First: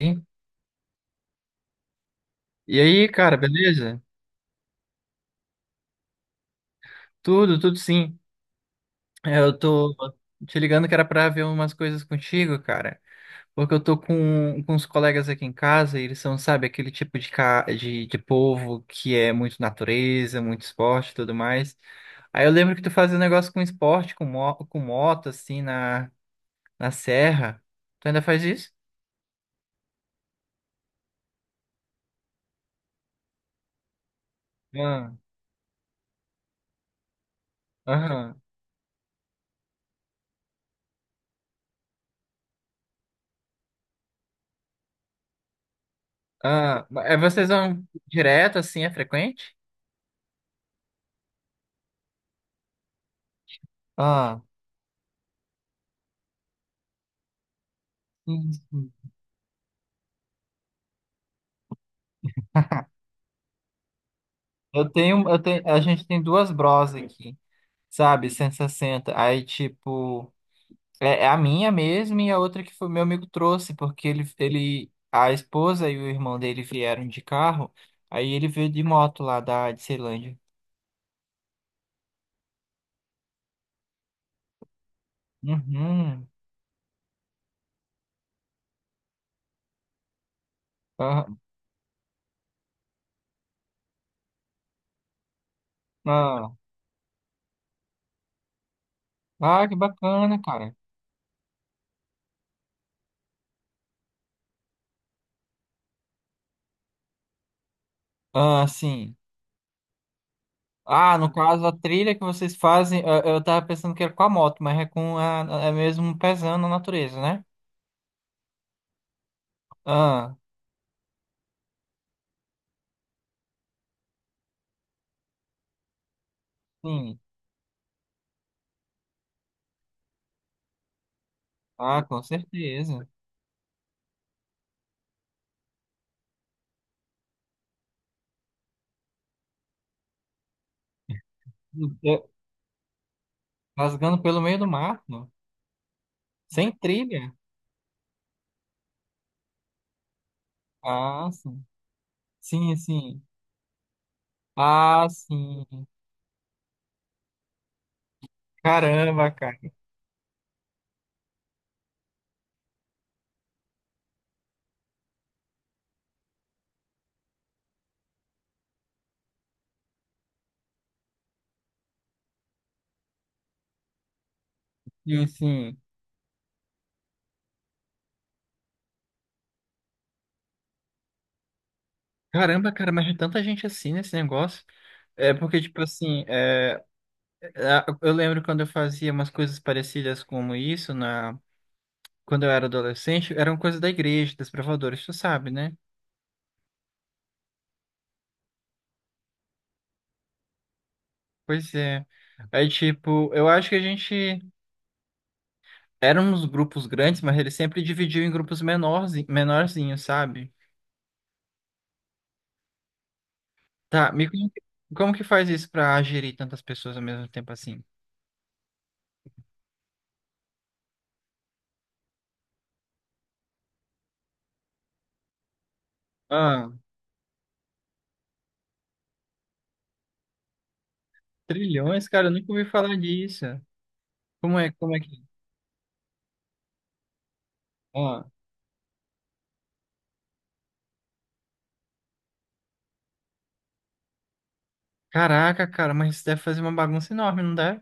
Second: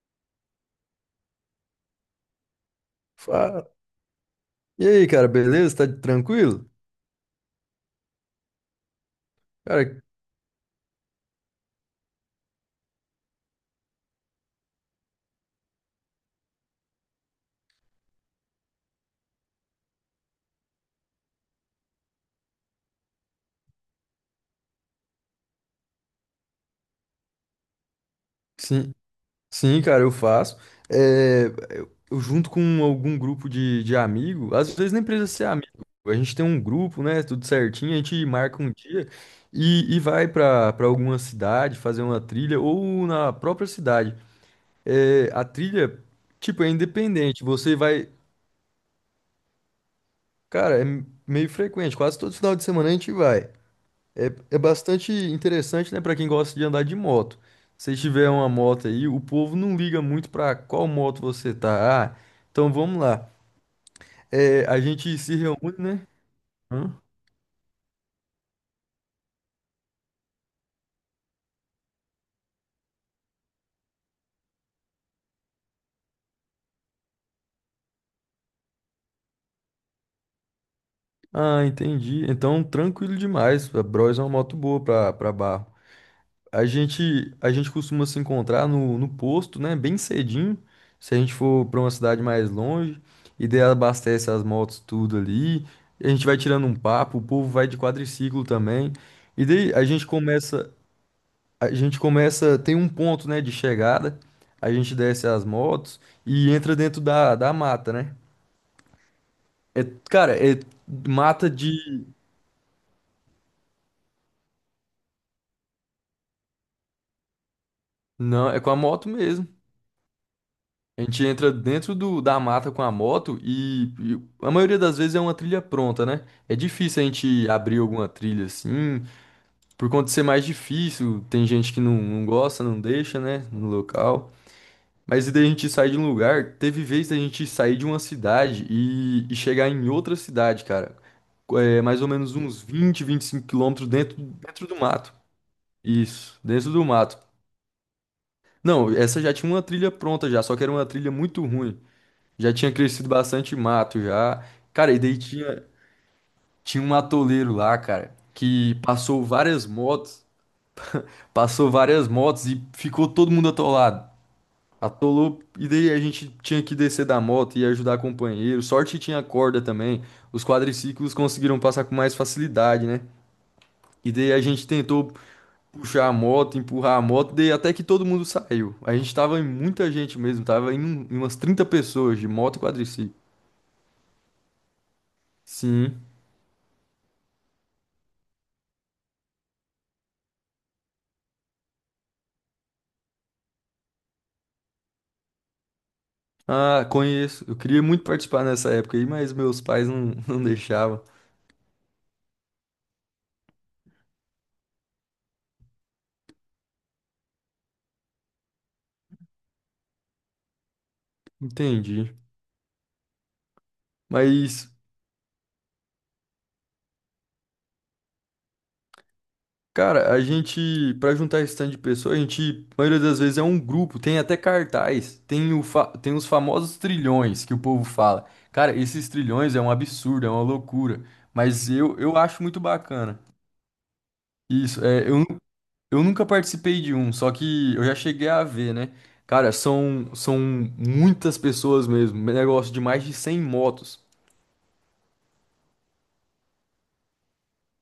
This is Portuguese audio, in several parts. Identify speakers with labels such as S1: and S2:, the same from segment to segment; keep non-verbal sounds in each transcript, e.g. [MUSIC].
S1: Sim. E aí, cara,
S2: Fa-
S1: beleza?
S2: E aí, cara, beleza? Tá tranquilo?
S1: Tudo, tudo sim. Eu tô
S2: Cara,
S1: te ligando que era pra ver umas coisas contigo, cara. Porque eu tô com uns colegas aqui em casa e eles são, sabe, aquele tipo de povo que é muito natureza, muito esporte e tudo mais. Aí eu lembro que tu fazia um negócio com esporte, com moto, assim, na, na serra. Tu ainda faz isso?
S2: sim, sim, cara, eu faço. É, eu junto com algum grupo de amigo, às vezes nem
S1: Ah,
S2: precisa ser amigo. A gente tem um grupo, né? Tudo certinho, a gente
S1: aham.
S2: marca um dia e vai pra para alguma cidade fazer uma trilha ou na própria cidade. É, a trilha, tipo, é
S1: Ah, mas, é,
S2: independente.
S1: vocês
S2: Você
S1: vão
S2: vai,
S1: direto, assim, é frequente?
S2: cara, é meio frequente. Quase todo final de semana a gente vai. É,
S1: Ah,
S2: é bastante interessante, né, para quem gosta de andar de moto. Se tiver uma moto
S1: sim.
S2: aí, o povo não liga muito para qual moto você tá. Ah, então vamos lá. É, a
S1: Eu
S2: gente
S1: tenho,
S2: se
S1: eu tenho,
S2: reúne,
S1: a gente
S2: né?
S1: tem duas bros
S2: Hã?
S1: aqui, sabe? 160. Aí, tipo, é, é a minha mesmo e a outra que foi meu amigo trouxe, porque ele, a esposa e o irmão dele vieram de carro, aí ele veio de moto lá da de Ceilândia.
S2: Ah, entendi. Então, tranquilo demais. A Bros é uma moto boa para barro.
S1: Uhum.
S2: A gente costuma se encontrar no posto, né? Bem cedinho. Se a
S1: Ah,
S2: gente for para uma cidade mais longe, e daí abastece as motos tudo ali. A gente vai
S1: ah,
S2: tirando um papo, o povo vai de quadriciclo também. E
S1: ah,
S2: daí
S1: que
S2: a gente
S1: bacana,
S2: começa,
S1: cara.
S2: a gente começa, tem um ponto, né, de chegada. A gente desce as motos e entra dentro da mata, né?
S1: Ah, sim.
S2: É, cara, é
S1: Ah, no
S2: mata
S1: caso, a
S2: de.
S1: trilha que vocês fazem, eu tava pensando que era com a moto, mas é com a, é mesmo pesando a natureza, né?
S2: Não, é com a moto mesmo.
S1: Ah,
S2: A gente entra dentro da mata com a moto e a maioria das vezes é uma trilha pronta, né? É difícil a
S1: sim.
S2: gente abrir alguma trilha assim, por conta de ser mais difícil. Tem gente que não,
S1: Ah, com
S2: não gosta, não
S1: certeza.
S2: deixa, né? No local. Mas e daí a gente sai de um lugar. Teve vez da gente sair de uma cidade e chegar em outra cidade, cara. É, mais ou
S1: É,
S2: menos uns 25 km
S1: rasgando pelo meio do
S2: dentro do mato.
S1: mato,
S2: Isso,
S1: sem
S2: dentro do mato.
S1: trilha.
S2: Não, essa já tinha uma trilha pronta já, só que era uma trilha
S1: Ah,
S2: muito
S1: sim.
S2: ruim. Já tinha
S1: Sim,
S2: crescido
S1: sim.
S2: bastante mato já. Cara, e
S1: Ah,
S2: daí tinha,
S1: sim.
S2: tinha um atoleiro lá, cara, que
S1: Caramba, cara.
S2: passou várias motos e ficou todo mundo atolado. Atolou, e daí a gente tinha que descer da moto e ajudar companheiro. Sorte que tinha corda também. Os quadriciclos conseguiram passar com mais facilidade, né? E daí a gente tentou
S1: Sim, sim.
S2: puxar a moto, empurrar a moto, daí até que todo mundo saiu. A gente tava em muita gente mesmo, tava em umas 30 pessoas de moto e
S1: Caramba, cara, mas
S2: quadriciclo.
S1: tem tanta gente assim nesse negócio. É porque, tipo
S2: Sim.
S1: assim, a- eu lembro quando eu fazia umas coisas parecidas como isso, na, quando eu era adolescente, eram coisas da igreja, das provadores, tu sabe, né?
S2: Ah, conheço. Eu queria muito participar nessa época aí, mas meus pais não, [LAUGHS] não deixavam.
S1: Pois é. Aí, tipo, eu acho que a gente. Eram uns grupos grandes, mas eles sempre dividiam em grupos menores, menorzinhos, sabe?
S2: Entendi.
S1: Tá, me conta,
S2: Mas,
S1: como que faz isso pra gerir tantas pessoas ao mesmo tempo assim?
S2: cara, a gente, pra juntar esse tanto de pessoas, a gente, a maioria das vezes é um grupo, tem até cartaz, tem os
S1: Ah,
S2: famosos trilhões que o povo fala. Cara, esses trilhões é um absurdo, é uma loucura. Mas eu,
S1: trilhões,
S2: eu
S1: cara, eu
S2: acho
S1: nunca
S2: muito
S1: ouvi falar
S2: bacana.
S1: disso.
S2: Isso,
S1: Como é
S2: é, eu,
S1: que...
S2: nu- eu nunca participei de um, só que eu já cheguei
S1: Ah,
S2: a ver, né? Cara, são muitas pessoas mesmo, negócio de mais de 100 motos.
S1: caraca, cara, mas isso deve fazer uma bagunça enorme, não deve?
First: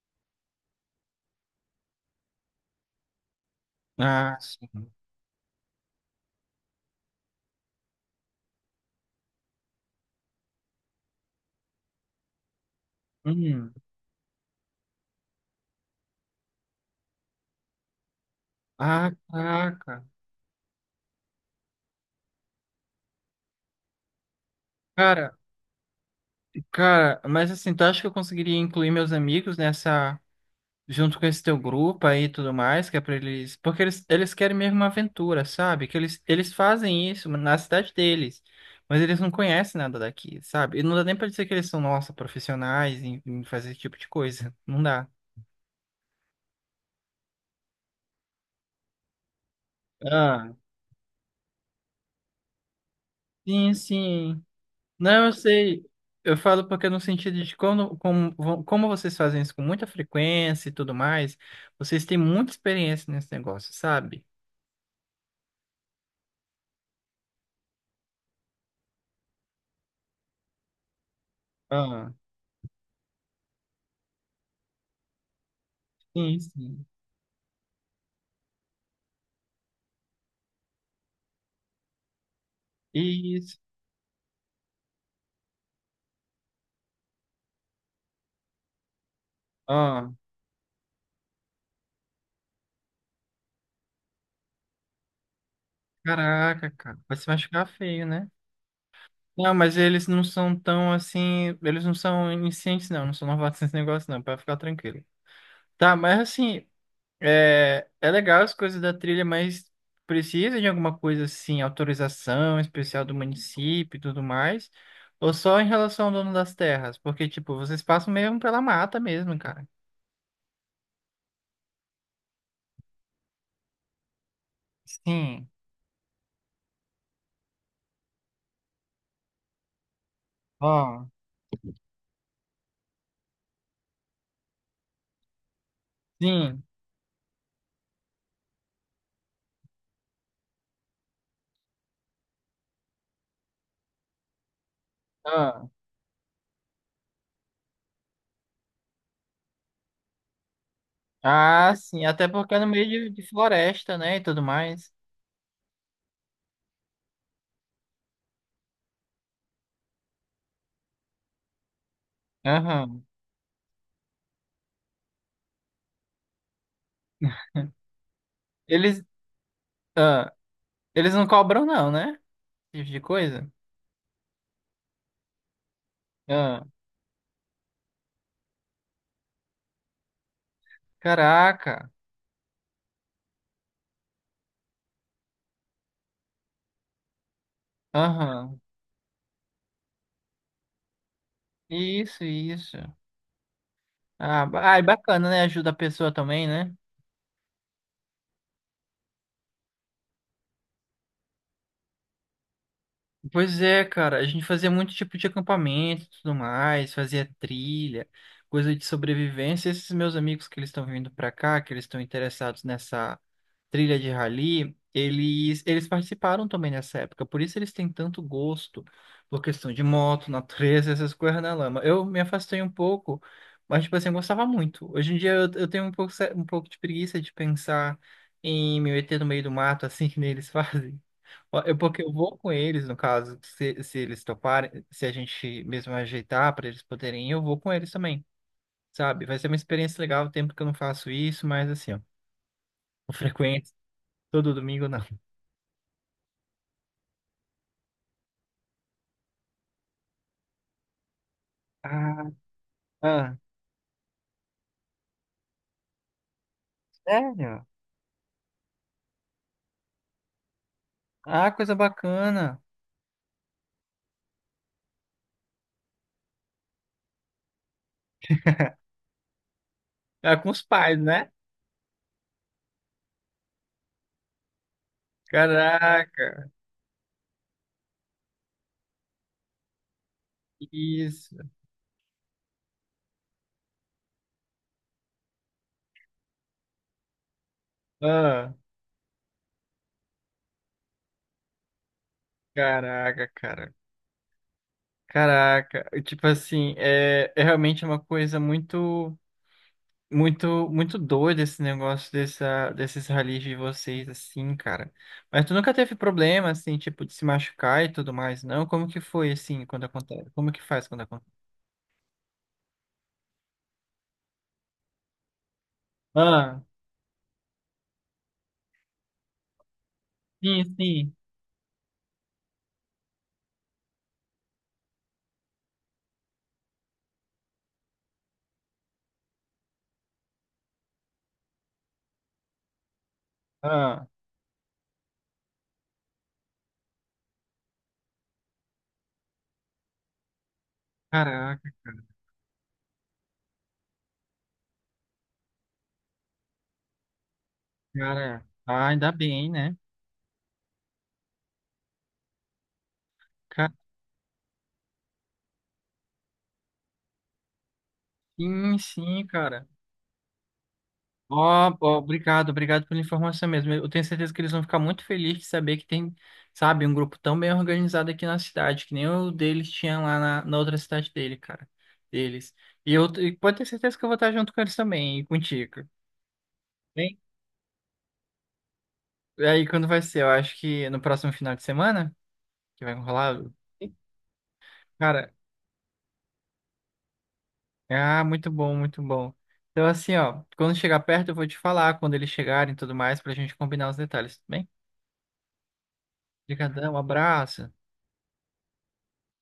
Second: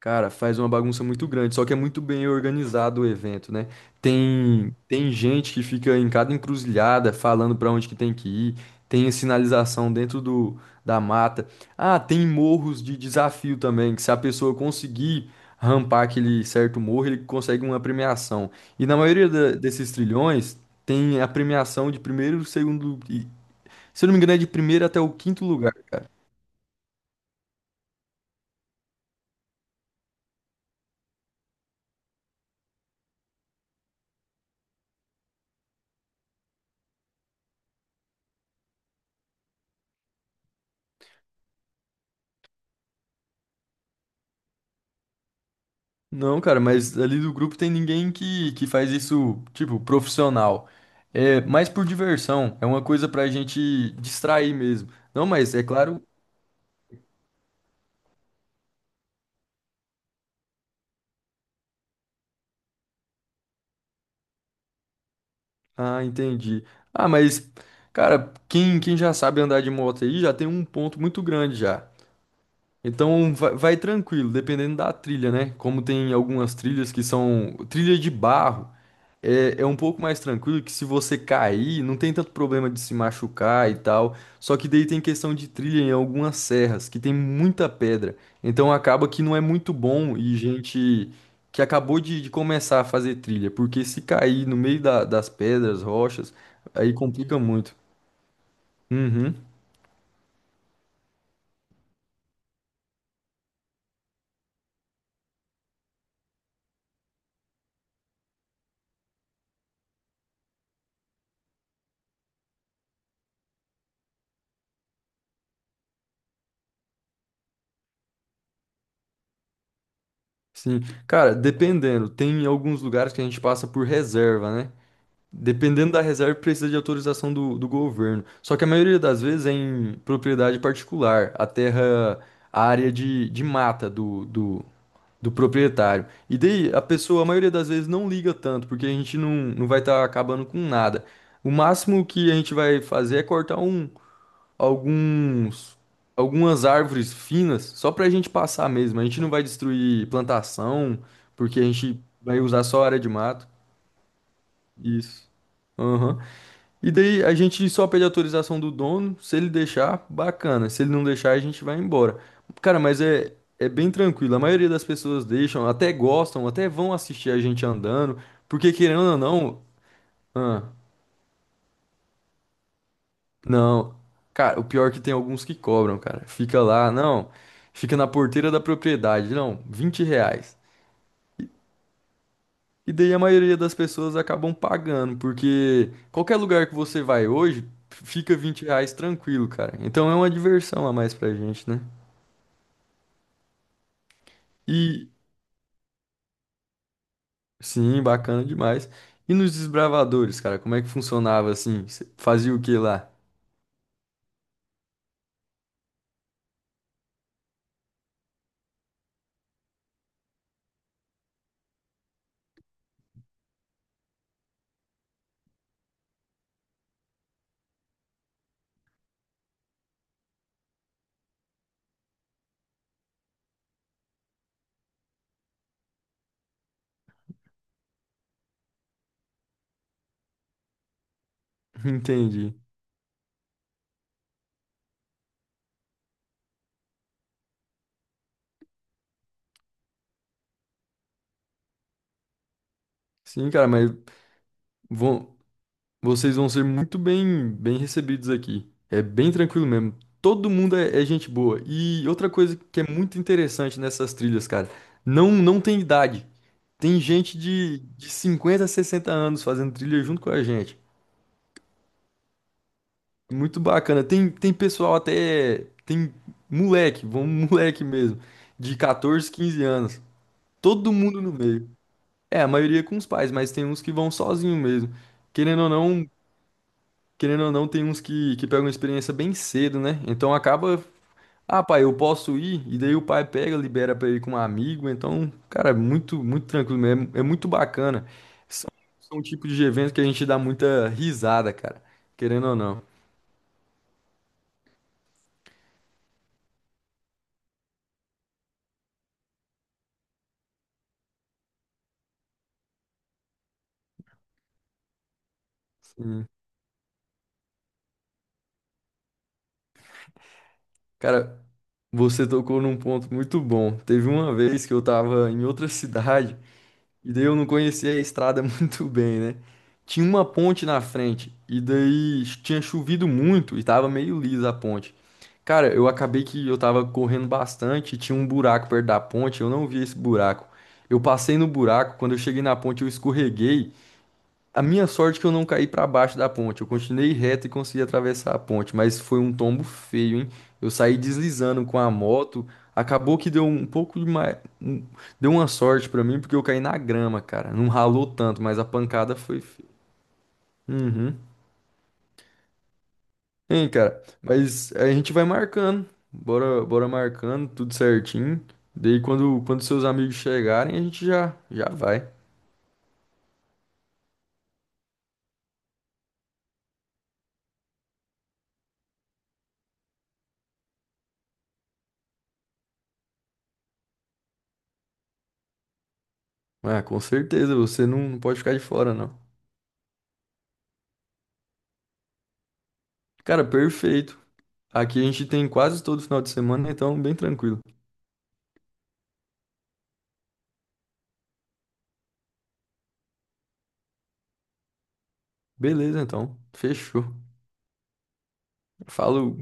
S2: Cara, faz uma bagunça muito grande, só que é muito bem organizado o evento, né?
S1: Ah,
S2: Tem,
S1: sim.
S2: tem gente que fica em cada encruzilhada falando pra onde que tem que ir, tem a sinalização dentro da mata. Ah, tem morros de desafio
S1: Hum.
S2: também, que se a pessoa conseguir rampar aquele certo morro, ele consegue uma premiação. E na
S1: Ah,
S2: maioria desses
S1: caraca.
S2: trilhões, tem a premiação de primeiro, segundo, se eu não me engano, é de primeiro até o
S1: Cara,
S2: quinto lugar.
S1: cara, mas assim, tu acha que eu conseguiria incluir meus amigos nessa junto com esse teu grupo aí e tudo mais, que é pra eles. Porque eles querem mesmo uma aventura, sabe? Que eles fazem isso na cidade deles, mas eles não conhecem nada daqui, sabe? E não dá nem pra dizer que eles são, nossa, profissionais em, em fazer esse tipo de coisa. [LAUGHS] Não dá.
S2: Não, cara, mas ali do grupo tem ninguém que faz isso, tipo,
S1: Ah,
S2: profissional. É mais por diversão, é uma coisa pra
S1: sim,
S2: gente
S1: sim.
S2: distrair mesmo.
S1: Não,
S2: Não,
S1: eu
S2: mas é
S1: sei.
S2: claro.
S1: Eu falo porque no sentido de vo- como vocês fazem isso com muita frequência e tudo mais, vocês têm muita experiência nesse negócio, sabe?
S2: Ah, entendi. Ah, mas, cara, quem já sabe andar de moto aí já tem um ponto muito grande já.
S1: Ah,
S2: Então vai tranquilo, dependendo da trilha, né? Como tem
S1: sim,
S2: algumas
S1: sim.
S2: trilhas que são trilha de barro. É um pouco mais tranquilo que se você cair, não tem tanto problema de se
S1: Isso.
S2: machucar e tal. Só que daí tem questão de trilha em algumas serras, que tem muita pedra. Então acaba que não é muito
S1: Ah.
S2: bom e gente que acabou de começar a fazer trilha, porque se cair no meio das pedras, rochas,
S1: Caraca,
S2: aí
S1: cara, vai se
S2: complica
S1: machucar
S2: muito.
S1: feio, né?
S2: Uhum,
S1: Não, mas eles não são tão assim. Eles não são iniciantes, não. Não são novatos [LAUGHS] nesse negócio, não. Pra ficar tranquilo. Tá, mas assim. É, é legal as coisas da trilha, mas precisa de alguma coisa assim, autorização especial do município e tudo mais? Ou só em relação ao dono das terras? Porque, tipo, vocês passam mesmo pela mata mesmo, cara.
S2: sim. Cara, dependendo, tem alguns lugares que a gente passa por reserva, né?
S1: Sim,
S2: Dependendo da reserva, precisa de autorização do governo. Só que a maioria das vezes é em propriedade
S1: ó,
S2: particular, a terra, a área de mata do proprietário. E
S1: sim,
S2: daí a pessoa, a maioria das vezes, não liga tanto, porque a gente não vai estar acabando com nada. O máximo que a gente vai fazer é cortar
S1: ah.
S2: alguns, algumas árvores finas, só para a gente passar mesmo. A gente não vai destruir plantação, porque a
S1: Ah,
S2: gente
S1: sim. Até
S2: vai
S1: porque é
S2: usar
S1: no
S2: só
S1: meio
S2: a área de
S1: de
S2: mato.
S1: floresta, né? E tudo mais.
S2: Isso. Aham. E daí a gente só pede autorização do dono, se ele deixar, bacana. Se ele não deixar, a gente vai embora. Cara, mas
S1: Aham.
S2: é bem tranquilo. A maioria das pessoas deixam, até gostam, até vão assistir a gente andando, porque querendo
S1: Eles,
S2: ou não,
S1: ah,
S2: ah,
S1: eles não cobram não, né? Esse tipo de coisa.
S2: não. Cara, o pior é que tem alguns que cobram, cara. Fica
S1: Ah,
S2: lá, não. Fica na porteira da propriedade, não, R$ 20.
S1: caraca.
S2: E daí a maioria das pessoas acabam pagando, porque qualquer lugar que você vai hoje, fica
S1: Aham.
S2: R$ 20 tranquilo, cara. Então é uma diversão a mais pra gente, né?
S1: Isso, isso. Ah, ba- ai,
S2: E
S1: bacana, né? Ajuda a pessoa também, né?
S2: sim, bacana demais. E nos desbravadores, cara, como é que funcionava assim? Cê fazia o que lá?
S1: Pois é, cara. A gente fazia muito tipo de acampamento e tudo mais, fazia trilha, coisa de sobrevivência. Esses meus amigos que eles estão vindo pra cá, que eles estão interessados nessa trilha de rally, eles participaram também nessa época, por isso eles têm tanto gosto por questão de moto, natureza, essas coisas na lama. Eu me afastei um pouco, mas, tipo assim, eu gostava muito. Hoje em dia eu tenho um pouco, se- um pouco de preguiça de pensar em me meter no meio do mato, assim [LAUGHS] que nem eles [LAUGHS] fazem. Ó, eu,
S2: [LAUGHS]
S1: porque eu vou com
S2: Entendi.
S1: eles, no caso, se eles toparem, se a gente mesmo ajeitar para eles poderem ir, eu vou com eles também, sabe? Vai ser uma experiência legal, o tempo que eu não faço isso, mas assim, ó, com
S2: Sim, cara,
S1: frequência,
S2: mas
S1: todo domingo não.
S2: vão, Vocês vão ser muito bem recebidos aqui. É bem tranquilo mesmo. Todo mundo é gente boa. E
S1: Ah,
S2: outra coisa que é muito
S1: ah,
S2: interessante nessas trilhas, cara, não tem idade. Tem gente
S1: sério?
S2: de 50, 60 anos fazendo trilha junto com a gente.
S1: Ah, coisa bacana.
S2: Muito bacana. Tem pessoal até. Tem moleque, vamos [LAUGHS] moleque mesmo, de 14, 15 anos.
S1: Ah, com os
S2: Todo
S1: pais,
S2: mundo
S1: né?
S2: no meio. É, a maioria com os pais, mas tem uns que vão sozinho mesmo. Querendo ou não,
S1: Caraca,
S2: querendo ou não, tem uns que pegam experiência bem cedo, né? Então acaba.
S1: isso.
S2: Ah, pai, eu posso ir, e daí o pai pega, libera pra ir com um amigo. Então, cara, é muito, muito tranquilo mesmo. É muito bacana.
S1: Ah,
S2: São, são um tipo de evento que a gente dá muita risada, cara. Querendo ou não.
S1: caraca, cara. Caraca. E, tipo assim, é, é realmente uma coisa muito, muito, muito doida esse negócio dessa, desses ralis de vocês, assim, cara. Mas tu nunca teve
S2: Sim.
S1: problema, assim, tipo, de se machucar e tudo mais, não? Como que foi, assim, quando acontece? Como que faz quando acontece?
S2: Cara, você tocou num ponto muito bom. Teve uma vez que eu tava em outra [LAUGHS] cidade.
S1: Ah,
S2: E daí eu não conhecia a estrada [LAUGHS] muito bem, né? Tinha uma
S1: sim,
S2: ponte na
S1: sim.
S2: frente, e daí tinha chovido muito e tava meio lisa a ponte. Cara, eu acabei que eu tava correndo bastante, tinha um buraco perto da ponte, eu não vi esse buraco. Eu passei no buraco, quando eu cheguei na ponte eu escorreguei.
S1: Ah,
S2: A minha sorte é que eu não caí para baixo da ponte. Eu continuei reto e consegui atravessar a ponte, mas foi um tombo feio, hein? Eu saí deslizando
S1: caraca.
S2: com a moto. Acabou que deu um pouco de mais, deu uma sorte para mim porque eu caí na grama, cara. Não ralou tanto,
S1: Cara,
S2: mas a
S1: ah, ainda
S2: pancada foi
S1: bem,
S2: feia.
S1: né?
S2: Uhum. Hein,
S1: Ca-
S2: cara? Mas a gente vai marcando. Bora, bora marcando tudo certinho.
S1: sim,
S2: Daí
S1: sim,
S2: quando
S1: cara.
S2: seus amigos chegarem, a gente
S1: Ó,
S2: já já
S1: ó,
S2: vai.
S1: obrigado, obrigado pela informação mesmo. Eu tenho certeza que eles vão ficar muito felizes de saber que tem, sabe, um grupo tão bem organizado aqui na cidade, que nem o deles tinha lá na, na outra cidade dele, cara. Deles. E eu e pode ter certeza que eu vou estar junto com eles também, e contigo.
S2: Ah, com
S1: Bem,
S2: certeza, você não pode ficar de fora, não.
S1: aí quando vai ser? Eu acho que no próximo final de semana, que vai rolar.
S2: Cara, perfeito. Aqui a gente
S1: Cara,
S2: tem quase todo final de semana, então bem tranquilo.
S1: ah, muito bom, muito bom. Então, assim, ó, quando chegar perto, eu vou te falar quando eles chegarem e tudo mais, pra gente combinar os detalhes, tudo bem?
S2: Beleza, então.
S1: Obrigadão, um
S2: Fechou.
S1: abraço.
S2: Falou.